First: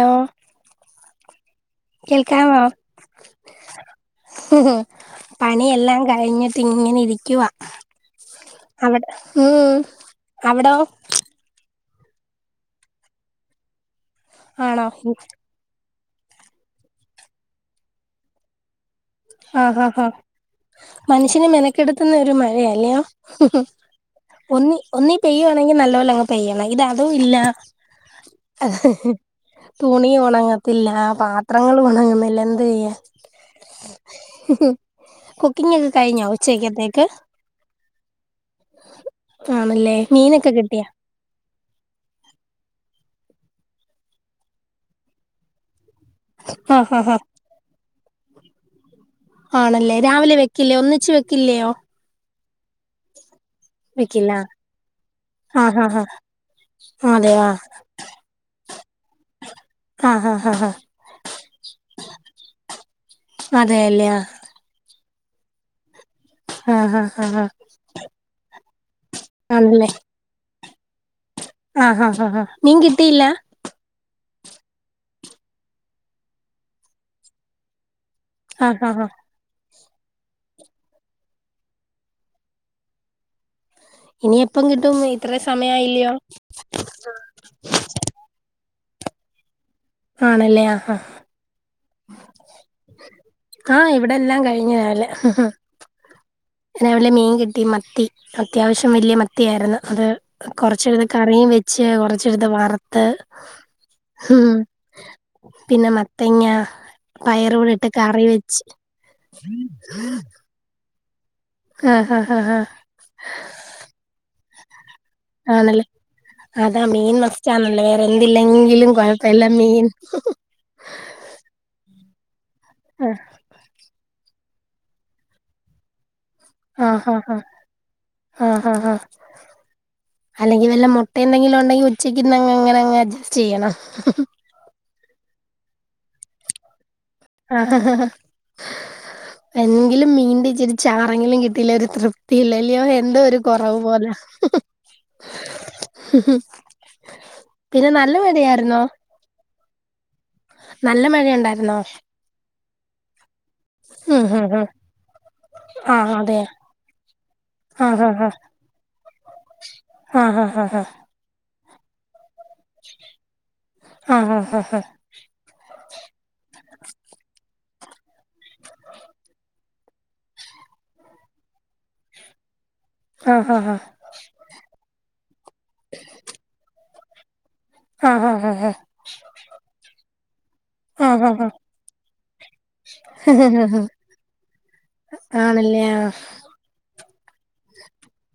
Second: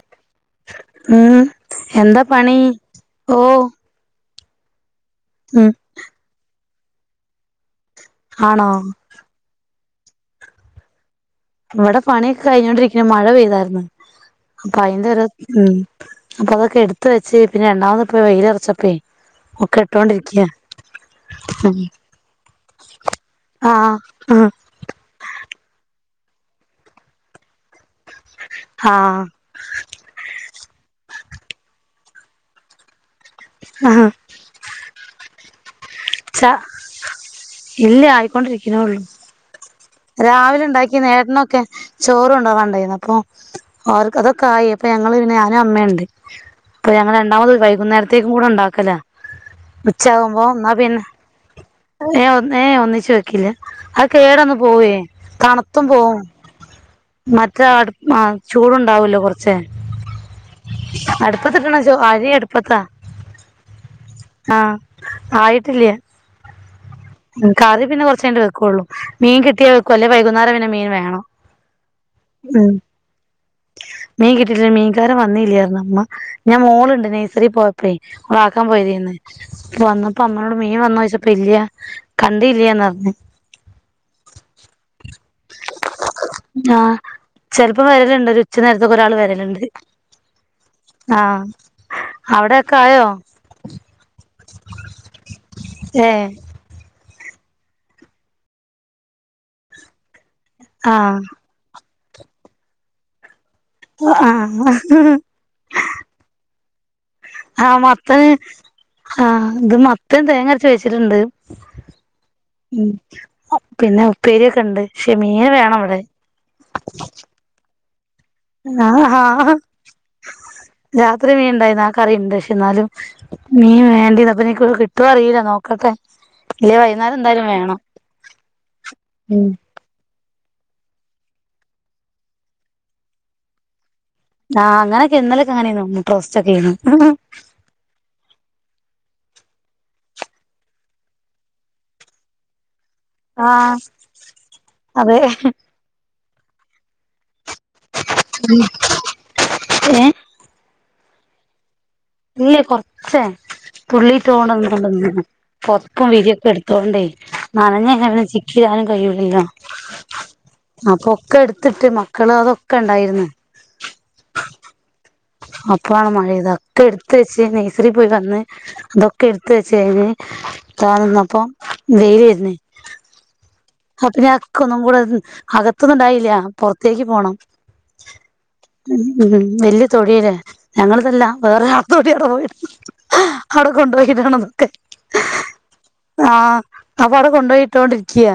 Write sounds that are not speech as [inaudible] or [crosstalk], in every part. Hello ഉ എന്താ പണി ഓ ഹ്‌ഹും ഉം പണിയെല്ലാം കഴിഞ്ഞ് ഇങ്ങനിരിക്കുവാ ആണോ അവടെ ഉം അവിടോ ഇവിടെ പണിയൊക്കെ കഴിഞ്ഞോണ്ടിരിക്ക്ന്ന് മഴ പെയ്താ ർന്ന് ആണോ പയന്തരാ ഉം അപ്പൊ അതൊക്കെ എടുത്ത വെച്ച് പിന്നെ രണ്ടാമത് പോ വെയിലൽ ഇറച്ചപ്പോേ ആ ആാ ഹ മനുഷ്യനെ മെനക്കെടുത്തുന്ന ഒരു മഴയ അല്ലോ ആ ഒന്നി ഒന്നീ പെയ്യുവാണെങ്കിൽ നല്ല പോോലെ പെയ്യണം ഇത് അതും ഇല്ല ആ ഹ് ഹ് തുണിയ ഓണങ്ങ ത്തില്ല പാത്രങ്ങൾ ഉണങ്ങുന്നില്ല എന്ത് ചെയ്യ ആഹ കുക്കിംഗ [unintelligible] ച ഇല്ല ആയിക്കൊണ്ടിരിക്ക്ണോള്ളൂ ആണല്ലേ മീനൊക്കെ രാവിലെ കിട്ടിയാ ഉണ്ടാക്കി നേട്ടനൊക്കെ ചോറ് കൊണ്ടാകാൻണ്ടായിരുന്നു അപ്പൊ അവർ അതൊക്കെ ആയി അപ്പൊ ഞങ്ങള് പിന്നെ ഞാനും അമ്മയുണ്ട് ഇപ്പൊ ആഹ് ആഹ് ഞങ്ങൾ ആഹ് രണ്ടാമത് വൈകുന്നേര ത്തേക്കും കൂടെ ഉണ്ടാക്കലാ ആണല്ലേ രാവിലെ ഉച്ചയാകുമ്പോ എന്നാ വെക്കില്ലേ പിന്നെ ഒന്നിച്ച് വെ ഏ ഏ ഒന്നിച്ചു വെക്കില്ല അത് വെക്കില്ല കേടന്ന് പോവേ ആഹ് തണുത്തും ആഹ് പോവും ആഹ് അതെയോ മറ്റ ചൂടു ഉണ്ടാവല്ലോ കുറ ച്ചെ ആഹ് ആഹ് ആഹ് അടുപ്പത്തിട്ട്ണ ചോ അരി അടുപ്പത്താ അതെല്ലേ ആ ആയിട്ടില്ല്യ ആഹ് ആഹ് ആഹ് ഉം കറി പിന്നെ കൊറച്ച് കയിഞ്ഞിട്ടേ വെക്കുള്ളൂ മീൻ കിട്ടിയാ വെക്കും അല്ലെ വൈകുന്നേരം പിന്നെ മീൻ വേണം ആഹ ഹ ഹാ ഉം മീൻ കിട്ടിയില്ല മീൻ കിട്ടീട്ടില്ല മീൻകാരൻ വന്നില്ലായിരുന്നു അമ്മ ഞാൻ മോളുണ്ട് നഴ്സറി പോയപ്പോഴേ അവളാക്കാൻ ആഹ് ആഹ് ആഹ് പോയതേന്ന് വന്നപ്പോ അമ്മയോട് മീ ൻ വന്നോന്ന് ചോയ്ച്ചപ്പ ഇല്ല്യാ കണ്ടീല്ല്യാന്ന് പറഞ്ഞ് ഇനി എപ്പം കിട്ടും ഇത്ര സമയായില്ലയോ ആഹ് ചിലപ്പോ വരലുണ്ട് ഒരു ഉച്ച നേര ത്തൊക്കെ ഒരാൾ വരുല്ണ്ട് ആണല്ലേ ആ ആ അവിടെക്കെ ആയോ ആഹ് ഇവിടെ എല്ലാം കഴിഞ്ഞു ഏ രാവിലെ ലെ മീൻ കിട്ടി മത്തി അത്യാവശ്യം വലിയ മത്തിയായിരുന്നു അത് കൊറച്ചെടുത്ത് ആഹ് കറിയും വെച്ച് കൊറച്ച് ച്ചെടുത്ത് വറ്ത്ത് ഉം ആഹ് പിന്നെ മത്തങ്ങ പയറൂടെ ആഹ് ഇട്ട് കറി മത്തന് വെച്ച് ആ ഇത് മത്തൻ തേങ്ങ അരച്ച് വെച്ച് ച്ചിട്ട്ണ്ട് ആഹ് ആഹ് ആഹ് ആഹ് ഉം പിന്നെ ഉപ്പേരിയൊ ക്കെണ്ട് ആന്നല്ലേ അതാ മീന് മസ്റ്റ് ആണല്ലേ എന്തില്ലെങ്കിലും കൊഴപ്പല്ല ആഹ് മീൻ ഹഹ് കറീണ്ട് ന്നാലും മീൻവേണ്ടിതാ അപ്പ് ഞ കിട്ടോ അറീല്ല നോക്കട്ടെ ഇല്ലേ വൈകുന്നേരം ആഹഹ എന്തായാലും വേണം ഹാഹാഹാ ഉം അല്ലെങ്കിൽ വെല്ല മുട്ടയെന്തെങ്കിലും ഉണ്ടെങ്കി ഉച്ചക്ക്ര്ന്നങ്ങ്ങ്ങനെങ്ങഡ്ജസ്റ്റ് ചെയ്യണം ആ അങ്ങനൊക്കെ ഇന്നല് ങ്ങനെയന്നുന്ന് ക്രോസ്സ് ചെക്ക്യ്യണം ആഹഹഹ എങ്കിലും മീൻ്റിച്ചിരി ചാറെങ്കിലും കിട്ടിയില്ലേ ഒരു തൃപ്തി ഇല്ലല്യോ ന്തോ ഒരു ആഹ് കൊറവ് പോല അതെ ഹ് ഹ് ഹ് പിന്നെ നല്ല മടിയായിര്ന്നോ ഏഹ് ല്ല മഴയൊണ്ടായിര്ന്നോ ഇല്ല്യ കൊറച്ചേ ഉം ഉം ഉം തുള്ളിട്ടൊണ്ട് പൊത്പ്പും ആഹ് അതെ വിരിയൊക്കെട്ത്തോണ്ടേ ആഹ് നനഞ്ഞങ്ങെനെ ആഹ് ചിക്കിയാ യ്യുലെല്ലോ ആഹ് ആഹ് അ കൊക്കെട് [unintelligible] ക്കള് അതൊക്കെണ്ടായിര്ന്ന് ആഹ് ആഹ് ആഹ് ളാണ് മഴെയ്തെ ക്കെ എട്ത്ത് വെച്ച് നഴ്സറിപോയി വന്ന് തൊക്കെ എട്ത്ത് വെച്ച് ഴിഞ്ഞ് താന്നപ്പം വെയില് വെര്ണ് ആഹ് ആ പിന്നെ അക്കൊന്നും കൂടോയോ അകത്തൊന്നുണ്ടായില്ല്യ പൊറ തേക്ക്പോണം ആഹ് ആഹ് ഉം ഉ എല്ല് തൊഴിലെ ഞങ്ങളിത് ല്ല ആഹ് ആഹ് വേറെരാളെ തൊടിയ അവ്ടെകൊണ്ടോയിടണെന്നൊക്കെ ആണല്ലേ ആ അ പ്പോ അവ്ടെ കൊണ്ടോയിട്ടോണ്ടിരിക്ക്യാ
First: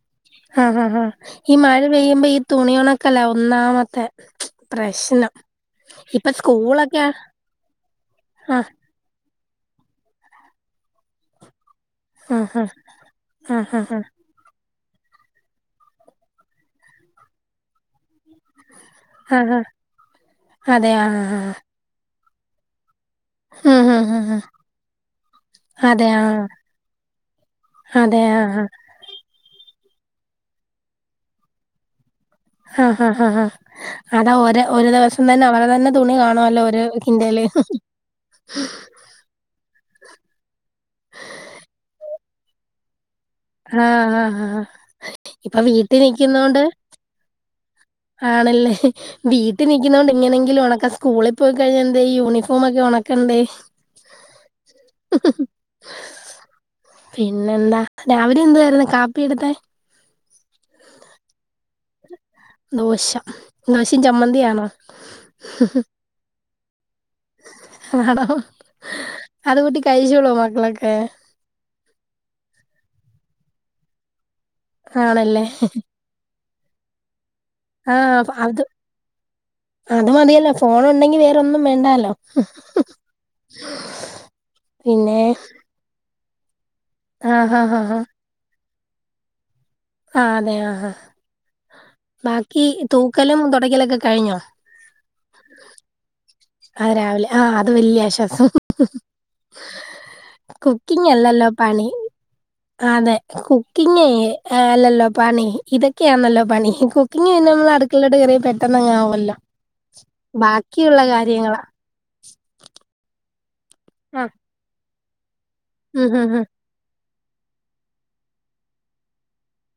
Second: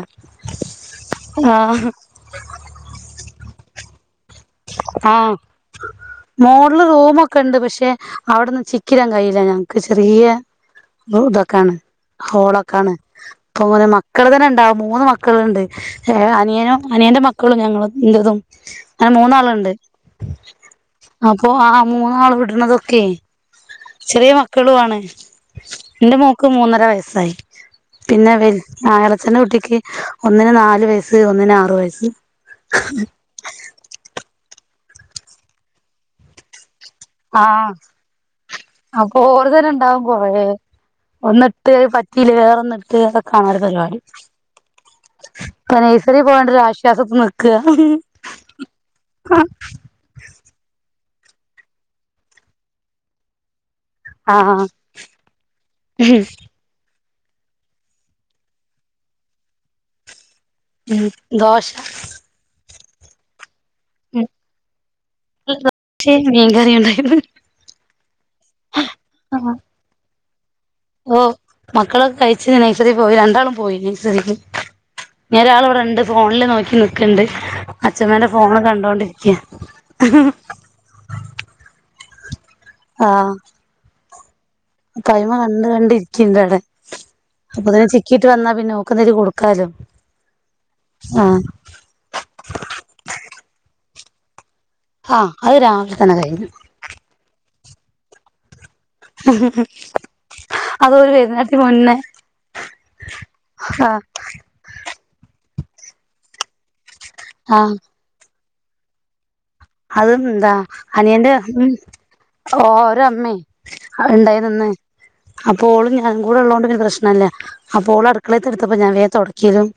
ങാ ങ്ഹാ ഹാഈ മഴ പെയ്യുമ്പോ ഈ തുണിയൊണൊക്കലാവും ഒന്നാമത്തെ ആഹ പ്രശ്നം ഇപ്പൊ മോഡില് സ്കൂളൊക്കെ റൂമൊക്കെഉണ്ട് പക്ഷെ അവിടെന്ന് ആഹ് ചിക്കിടാൻ കഴി ഞങ്ങക്ക് ചെറിയ ഇതാക്കാണ് ആഹ് ഹോളൊക്കാണ് ആഹ് അപ്പൊനെ ആഹ് ആഹ് മക്കൾ തന്നെ ഉണ്ടാവ മൂന്ന് മക്കളുണ്ട് അനിയനും അനിയന്റെ മക്കളും ഞങ്ങളും എന്റതും അഹ് ആഹ് മൂന്നാള്ണ്ട് അതെ ആഹ് അപ്പോ ആഹ് മൂന്നാള ഇടണതൊക്കേ ചെറിയ ആഹ് മക്കളു ആണ്. അതെ എന്റെ ആഹ് മോക്ക് മൂന്നര വയസ്സായി അതെ പിന്നെ വൽ ആഹ് ആങ്ങളയച്ചന്റെ കുട്ടി ക്ക് ഒന്നിന് നാലു വയസ്സ് ഒന്നിന് ആറു വയസ്സ്. ആഹ് ഹാ ഹാ ഹാ അതാ ഒര് ഒരു ദിവസം തന്നെ അവടെ തന്നെ തുണി കാണുവല്ലോ ഒര്. ആഹ് അപ്പൊ ഓരതന്നെ ഇണ്ടാവും കൊറേ. എന്നട്ട് പ റ്റില്ല വേറൊന്നെടുത്ത് [unintelligible] കാണാരു പരിപാടി ആഹ് ആഹ് ആഹ് ഇപ്പൊ ഇപ്പ വീട്ടി നഴ്സറി നിക്കുന്നോണ്ട് പോണേണ്ടൊരു ആശ്വാസത്തി നിക്കാ. ആണല്ലേ വീട്ടി നിക്കുന്നോണ്ട് ഇങ്ങനെങ്കിലും ഒണക്കാൻ സ്കൂളി പോയി കഴിഞ്ഞ എന്ത് ചെയ്യും യൂണിഫോമൊക്കെ ഒണക്കണ്ടെ. ആഹ് പിന്നെ എന്താ രാവിലെ എന്തുവാരുന്നു കാപ്പി അവിടുത്തെ? ഉം ദോശ ദോശ ദോശയും ഉം ചമ്മന്തിയാണോ? ദോശയും [unintelligible] ആണോ ആഹ് അത്കൂട്ടി കഴിച്ചോളൂവോ ഓ മക്കളൊക്കെ കഴിച്ച് നെഴ്സറി പോയി രണ്ടാളും പോയിന ശരികും - ഞ ആണല്ലേ ഒരാളെ ഇവിടെണ്ട് ഫോണില് നോക്കി [unintelligible] ആഹ അച്ഛമ്മേന്റെ ഫോണ് അത് കണ്ടോണ്ടിരിക്ക അത് മതിയല്ലോ ഫോൺ ഉണ്ടെങ്കി വേറെന്നും വേണ്ടാലോ ആ പിന്നെ കൈമ കണ്ട് കണ്ടി കിന്തടെ [unintelligible] ആഹ് അപ്പൊ ആഹ് ദേ ചിക്കിട്ട് വന്നാ പിന്നെ ഒക്കുന്നരി കൊടുക്കാലും ആ അതെ ആ ബാക്കി തൂക്കലും തുടയ്ക്കലൊക്കെ കഴിഞ്ഞോ ആ അത് രാവിലെ തന്നെ കഴിഞ്ഞു. അത് രാവിലെ ആ അത് വലിയ ആശ്വാസം അത് കുക്കിങ്ങ് ഓര് എല്ലല്ലോ വരുന്നേരത്തിന് പണി മുന്നേ അതെ ആഹ് കുക്കിങ്ങ് അല്ലല്ലോ പണി ഇതൊക്കെയാണല്ലോ പണി കു കുക്കിംഗ്‌ പിന്നെ നമ്മളെ ആഹ് അടുക്കളലോട്ട് കേറിയ പ പെട്ടെന്ന്ങ്ങെ ആവല്ലോ അതും എന്താ അനിയന്റെ ഉം ഓരമം മ് ആ ഉണ്ടായി നിന്ന് അപ്പോ ഓളും ഉം ഞങ്ങൾ ഹും കൂടെ ഹും ഉള്ളോണ്ട് പ്രശ്നല അപ്പ ഓള് അടുക്കളേത്ത് ഇട്ത്തപ്പ ഞാൻ വേം തൊടയ്ക്കലും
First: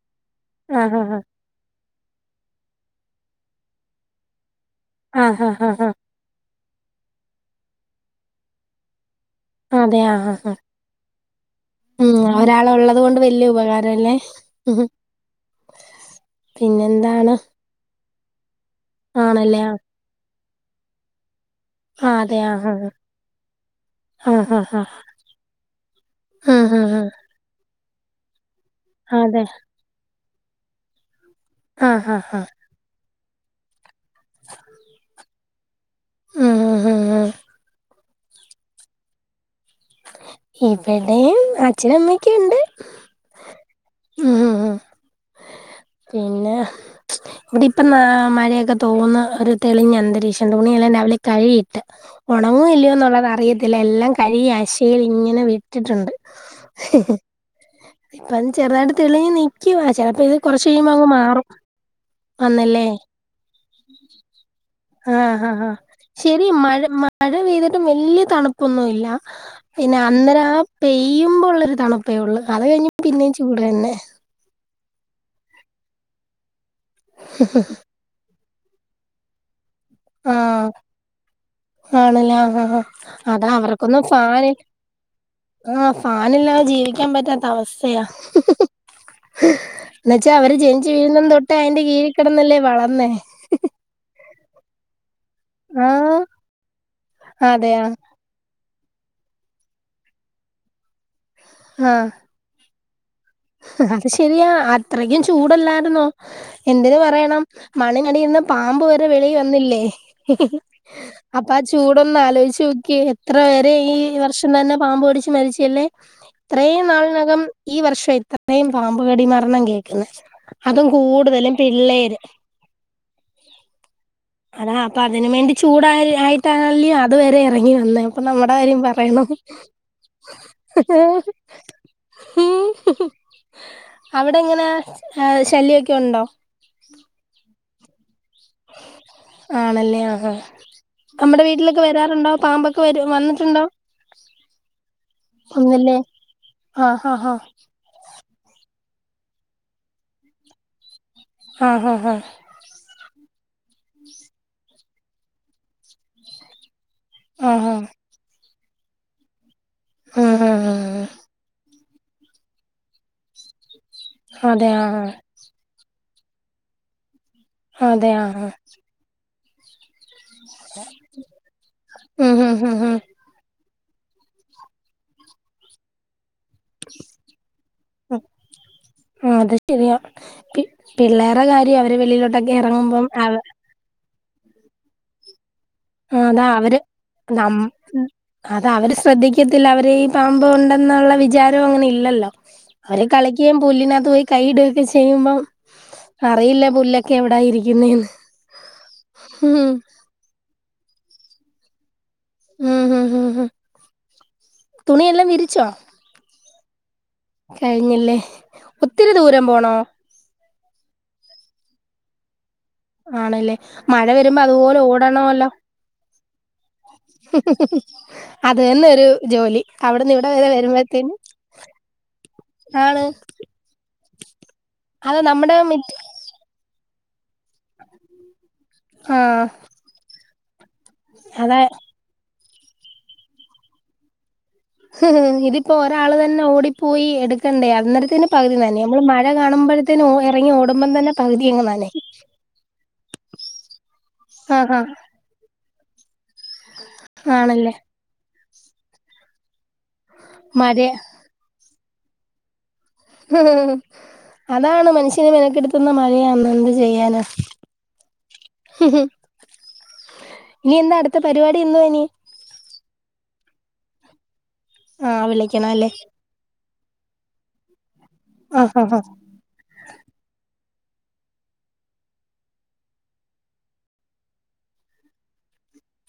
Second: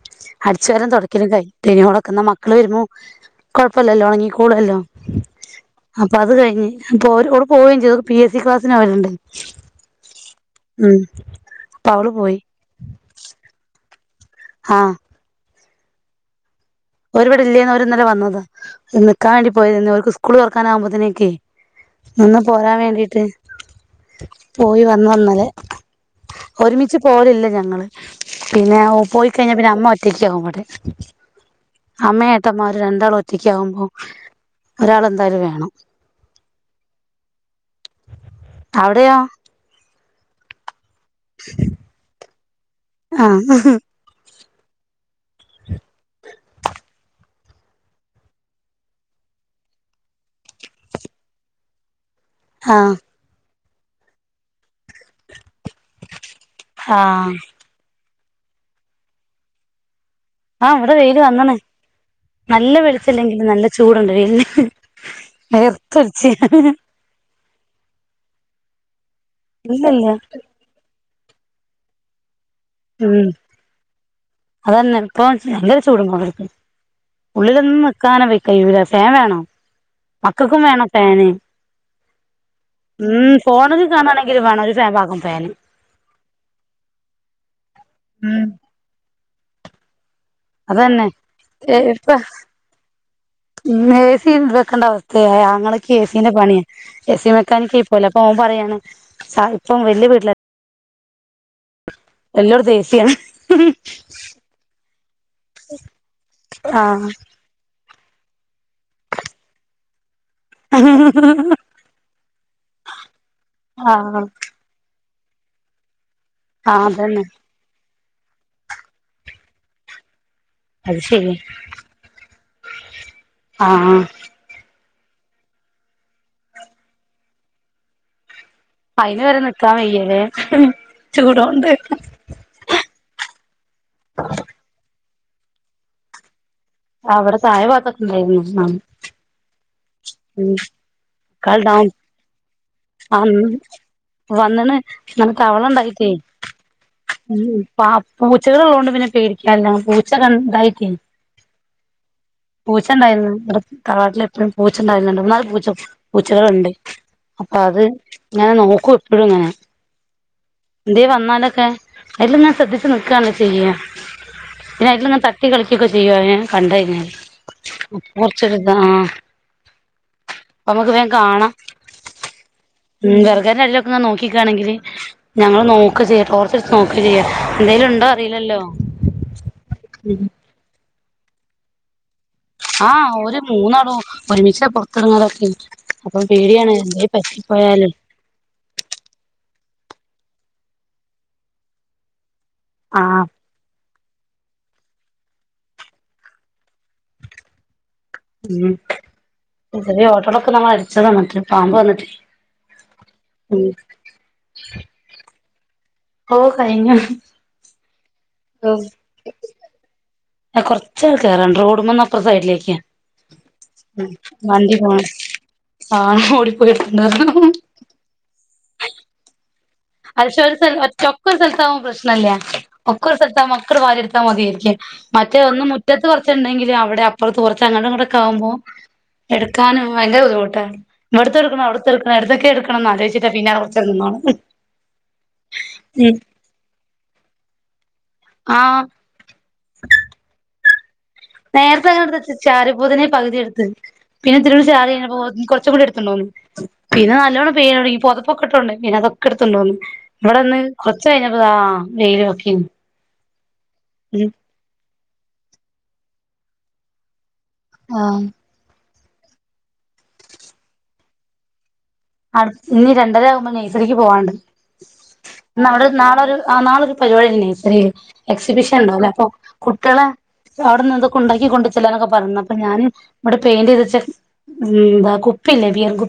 അടിച്ച് ആ വാരലും ഹാ ഹാ തുടക്കലും [unintelligible] ക്ക്ന്നാ മക്കള് വരുമ്മം കുഴപ്പല്ലല്ലോ ഒണങ്ങിക്കോളൊല്ലോ ആഹ ഹാ ഹ അപ്പോര് ഓള് പോവേം ചെയ്ത് ഓക്ക് പി എസ് സി ക്ലാസിന് പോവൽണ്ട് അതെ ആ ഹാ ഹ അപ്പൊ അവള് ഉം പോയി ഒരാളു ഉള്ളത് കൊണ്ട് വല്യ ഉപകാ രഅല്ലേ ഹാ ഓര് പിന്നെന്താണ് വടെ ഇല്ല്യേന്ന് ഓര്ന്നലെ വന്ന നിക്കാൻ വേണ്ടി ആണല്ലേ ആ പോയതേർന്ന് ഓർക്ക് സ്കൂളൊർ ക്കാനാവുമ്പോത്തിനേക്കെ ആ അതെ നിന്ന് ആ ഹാ പോരാൻ ഹാ വേണ്ടിട്ട് ആ ഹാ ഹാ പോയി വന്നാ ഇന്നലെ ഉം ഹും ഒരുമിച്ച് ഹും പോവലില്ല ഞങ്ങള് പിന്നെ ഓ അതെ പോയിക്കഴിഞ്ഞാ പിന്നെ അമ്മ ഒ റ്റയ്ക്കാവും വടെ ആ ഹാ ഹാ അമ്മയേട്ടമാരും രണ്ടാളു ഒ റ്റയ്ക്ക് ആവുമ്പം ഒരാൾ എന്തായാലും വേണം ആഹ് ആഹ് ആഹ് ആഹ് അവിടെയോ? ഇവിട് ഇവടെയും അച്ഛനു അമ്മയൊക്കെയിണ്ട് ആഹ് ഉം ഉം ആ പിന്നെ ഇവിടെ ഇപ്പ നാ മഴയൊക്കെ തോന്ന് ഒരു തെളിഞ്ഞ അന്തരീക്ഷം തുണിയെല്ലാം രാവിലെ കഴിയിട്ട് ഒണങോ ഇല്ലയോ ആഹ് എന്നുള്ളത് അറിയ ഇതിലെല്ലാം കഴിയാശ് യിൽ ഇങ്ങനെ വിട്ടിട്ടുണ്ട് ഹിഹി ആഹ് ഇപ്പൊന്ന് ചെറുതായിട്ട് തെളിഞ് നിക്കുവാ ചെലപ്പോ കൊറച് ആഹ് കഴിയുമ്പോ ഇവിടെ അങ്ങ് വെയില് മാറും വന്നണ് നല്ല വന്നല്ലേ വെളിച്ചല്ലെങ്കിലും നല്ല ചൂടുണ്ട് വെയിലിന് ആ ഹാ ഹാ വേർത്തൊലിച്ച് ശരി മഴ മഴ പെയ്തിട്ടും വലിയ തണുപ്പ പൊന്നു ഇല്ല പിന്നെ ഇല്ലല്ല അന്നേരാ ആ പെയ് യ്യുമ്പോൾ ഉള്ള ഒരു തണുപ്പേ ഉള്ള് അത് കഴിഞ്ഞ് പിന്നേം ചൂട് തന്നെ [unintelligible] നല്ലൊരു ചൂടുംപൊകെട്ക്ണ് ഉള്ളിലൊന്നും നിക്കാനെ വെയ് കയ്യൂല ഫേൻ വേണം ആ മക്കൾക്കും വേണം ഫാന് ആണ്ലെ ആ ഹാ ഹാ ഉം അതാ ഫോണില് അവർക്കൊന്നും ഫാൻ കാണാണെങ്കിലും വേണം ഒരു ഫാൻ പാകം ഫാന് ആ ഫാന്ല്ലാതെ ജീവിക്കാൻ പറ്റാത്ത അവസ്ഥയാ ഉം [unintelligible] എന്ന്ച്ചാ അവര് ജനിച്ചു അതന്നെ വീഴുന്ന തൊട്ടേ അയിന്റെ കീഴ് ഇപ്പ കെടന്നല്ലേ വളർന്നേ ഹി ഹി ഇക്കണ്ട [unintelligible] ഏ ആങളകെ എ സി ൻ്റെ പണിയാ എ സി മെകാനിക് അതെയ പോലെ അപോ അവൻ പറയാണ് സാഹിപം വല്ല്യ വീട്ട്ലാ എല്ലോട്തും എ സി [unintelligible] ഹ ഹ അത് ശരിയാ അത്രയ്ക്കും ചൂടല്ലായിരുന്നോ എന്തിന് ആഹ് പറയണം മണ്ണിനടിയ്ന്ന് പാമ്പ് വരെ വെളിയിൽ വന്നില്ലേ ഹി ഹി അപ്പൊ ആ ചൂടൊന്ന് ആലോചിച്ചു നോക്കിയേ എത്ര പേരെ ഈ ആഹ് വർഷം തന്നെ പാമ്പടിച്ചു മരിച്ചല്ലേ ഇത്രയും ആഹ് അതന്നെ നാളിനകം ഈ വർഷം ആ ഇ ഇത്രയും പാമ്പ് കടി മരണം കേക്കുന്നെ അതും അത് ശരിയാ കൂടുതലും പിള്ളേര് ആഹ് അതാ അപ്പ അതിന് വേണ്ടി ചൂടായി ആയിട്ടാല്ലേ അത് വരെ ഇറങ്ങി വന്ന അപ്പ നമ്മ [unintelligible] അയിന് പറയണം വരെ നിക്കാൻ വയ്യല്ലേ ചൂടോണ്ട് ഹ് ഹ് മ്മ്ഹ് അവിടെ എങ്ങനെ ആ ശല്യൊക്കെ ഉണ്ടോ ആവിടെത്തായ വത്ത ഉണ്ടായി ആണല്ലേ ആ ആ നമ്മുടെ ആക്ക ഡ വീട്ടിലൊക്കെ വരാറുണ്ടോ പാമ്പൊക്കെ വരും വന്നിട്ടുണ്ടോ വന്നണ് ഇങ്ങനെ തവള ഒന്നില്ലേ ഉണ്ടായിട്ടേ ആ ഹാ ഹാ പൂച്ചകള ഉള്ളതൊണ്ട് പിന്നെ പേടിക്കാല്ല പൂച്ച കണ്ടായി തിൻ ആ ഹാ ഹാ പൂച്ചണ്ടായിരുന്നു വിടെ തറവാട്ടിലെപ്പൊഴും പൂച്ച ഉണ്ടായിരുന്നുണ്ട് മൂന്നാല് പൂച്ച പൂച്ചകളുണ്ട് ആ അപ്പ ഹാ അത് ങ്ങെനെ നോക്കൂപ്പൊഴുങ്ങെനെ ഇതേ വന്നാലൊക്കെ അല്ല ഞാൻ ശ്രദ്ധിച്ച് നിക്കാണ് ചെയ്യ അതെ ആ [unintelligible] തട്ടി കളിക് ക്കൊക്കെ ചെയ്യോ അയിനെ കണ്ടയ്ഞ്ഞാല് അതെ ആ [unintelligible] ഒമ്മുക്ക് വേം കാണാം ഉം വെറഗനല്ല ഒന്നണ്ട് നോക്കിക്കാണെങ്കില് ഞങ്ങള് നോക്ക ചെയ്യാ ടോർ [unintelligible] നോക്ക ചെയ്യ എന്തേലും ഉണ്ടോ അറിയില്ലല്ലോ അത് ശരിയാ മ്മ്ഹ് പി പിള്ളേരെ കാര്യം അവരെ വെളിയിലോട് ആ ഓര് മൂന്നാളും ഒരുമിച്ച പുറത്തിങ്ങൊതൊക്കെ ആ അതാ അവര് നമ് അതവര് ശ്രദ്ധിക്ക ത്തില്ല അവരീ പാമ്പ് ഒണ്ടെന്നുള്ള വിചാരോം അങ്ങനെ ഇല്ലല്ലോ അവര് ആഹ് കളിക്കയും പുല്ലിന തോയി കൈയിട്ട്തൊക്കെ ചെയ്യുമ്പം അറിയില്ല പുല്ലൊക്കെ എവിടായിരിക്കുന്നേന്ന് ഉം ഉടനെ ഓട്ടടക്കുന്നമാരി ച്ചതാ മറ്റെ പാമ്പ് വന്നിട്ട് ഉം ഹ് ഹ് ഹും ഉം തുണിയെല്ലാം വിരി ച്ചോ ഓ കഴിഞ്ഞു ഹ് കഴിഞ്ഞില്ലേഹ് ഒത്തിരി ദൂരം പോണോ ആ കൊറച്ചണ്ട് കയറാണ്ട് റോഡ് മന്നപ്പുറ സൈഡിലേക്ക് ആണല്ലേ ക്കാ മഴ മ്മ് വരുമ്പോ വണ്ടി അതുപോലെ പോം ഓടണമല്ലോ ആഹ് ഓടിപ്പോയിട്തൊണ്ട്ര അതേന്നൊരു ജോലി അവിടുന്ന് അഹ് ഇവിടെ ശോ വരെ ഒരു സൽഒ വരുമ്പോഴത്തേന് ഒക്കൊരു സൽ സലത്താവും പ്രശ്നല്ല ആണ് ഒക്കൊരു സൽത്താവുമ്പോ ഒക്കണ്ട് വാരിട് ത്താ മതിയെന്നു ക്ക് അത് മറ്റേ നമ്മുടെ ഒന്ന് മിറ്റ മുറ്റത്ത് കുറച്ചെന്തെങ്കിലും അവ്ടെ അപ് ഇപ്പോൾ തോർച്ച അങ്ങട് ഇങ്ങ്ടൊക്കെ ആകുമ്പോ ആ എടുക്കാനും ഭയങ്കര ബുദ്ധിമുട്ട് അതാ ഇവിടുത്തെടുക്കണോ അവിടുത്തെടുക്കണോ എവിടുത്തയൊക്കെ എടു ണംന്ന് ആലോചിച്ചിട്ടാ പിന്നെ [unintelligible] കൊറച്ചേരം [unintelligible] ഇതിപ്പോ ഒരാള് ഉം തന്നെ ഓടിപ്പോയി എടുക്കണ്ടേ അ ത്തിന് പകുതി ആഹ് നനയും നമ്മള് മഴ കാണുമ്പഴത്തേന് ഓ എറങ്ങി ഓടും [unintelligible] നേരത്തെങ്ങനെട്ത്തെച് ചാരിപൊതിനെ പകുതി എടുത് ദേൻ പിന്നെ ത്ത് രൂട് ആഹ് ആഹ് ചാറിയ്‌ഞപ്പൊ ഓ കൊർച് കൂടിട് ത്ത്ണോം പിന്നെ നല്ലോണം ആണല്ലേ പെയ്യലൊട്ങ്ങി പൊ പൊ കിട്ടുണ്ടെയ്‌ഞ് അതൊക്കെ എടുത്തുണ്ടോന്ന് ഇവിടെന്ന് മഴയ കൊർച്ച് ഴിഞ്ഞപ്പതാ വെയ്ലൊ ക്കിം [unintelligible] അതാണ് മൻസ് [unintelligible] മനക്കെടുത്തുന്ന മഴയാന്നെന്ത് ചെയ്യാന ആഹ് ഇനി എന്താ അടുത്ത പരിപാടിന്ന് അട് ഞ്ഞി രണ്ടരാഉ മ് നൈസറീക്ക് പോവാണ്ട് ആഹ് വിളിക്കണം ന്നവ്ടെ അല്ലേ നാളൊരു ആ നാളരു പ്പ ജോലിണ്ട് നൈസെറീ ആഹ് എക്സിബിഷൻ ആഹ് ണ്ടാവുലെ പ്പൊ കുട്ട്യളെ ന്തൊ അവിടെ നിന്ന് എന്തൊക്കെ ഉണ്ടാക്കി കൊണ്ട് ചെല്ലാനൊക്കെ പറഞ്ഞ അപ്പ ഞാന് ഇവിടെ പെയിന്റ് [unintelligible] മ് ന്താ കുപ്പില്ലേ ബിയൻ കു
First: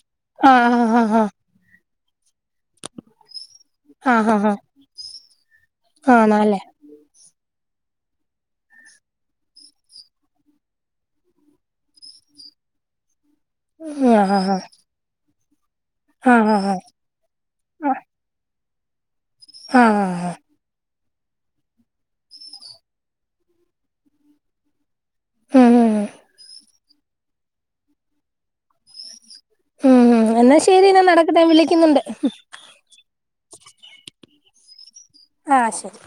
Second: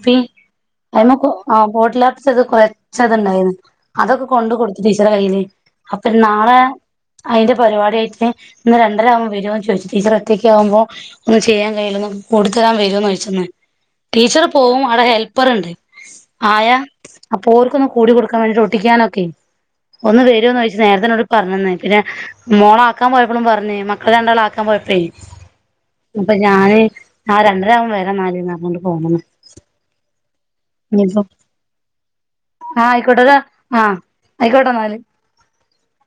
ആഹ ആ [unintelligible] ആ വോട്ടില ത് കുറച്ചത്ണ്ടായിരുന്നു അതൊക്കെ ആഹ് ആഹ് കൊണ്ട് ആഹ് കൊടുത്തു ടീച്ചറെ കയ്യിയില് അപ്പൊ നാളെ ആണല്ലേ അയിന്റെ പരിപാടി ആയിട്ട് ഇന്ന് രണ്ടര ആകുമോ വരുമോന്ന് ചോദിച്ചു ടീച്ചറ് ഒത്തക്ക് ആവുമ്പോ ഒന്ന ചെയ്യാൻ കഴയില്ല കൂടുലരാൻ വരോന്ന് ചോദിച്ന്ന് ആഹ് ടീച്ചർ ആഹ് പോവും അവിടെ ഹെൽപ് പറണ്ട് ആഹ് ആഹ് ആയാ അപ്പൊ ഓർക്കൊന്ന് കൂടി കൊടുക്കാൻ വേണ്ടിട്ട് കുട്ടിക്കാനൊക്കെ ആഹ് ആഹ് ഒന്ന് ആഹ് വരുമോന്ന് ചോദിച്ചു നേരത്തെ പറഞ്ഞന്ന് പിന്നെ മോള ആക്കാൻ പോയപ്പോഴും പറഞ്ഞേ മക്കള രണ്ടാള ആക്കാൻ പോയപ്പെ ഉം അപ്പൊ ഞാന് ആ രണ്ടര ആകുമ്പോ വരന്നാല് ന്നർഞ് പോന്ന്ണ് ഉം ഉം എന്നാ ശരി എന്നാ നടക്കട്ടെ ഞാൻ വിളിക്കുന്നുണ്ട് ആഹ് ആയിക്കോട്ടതാ ആഹ് ആയിക്കോട്ടെ മാല് ആഹ് ശരി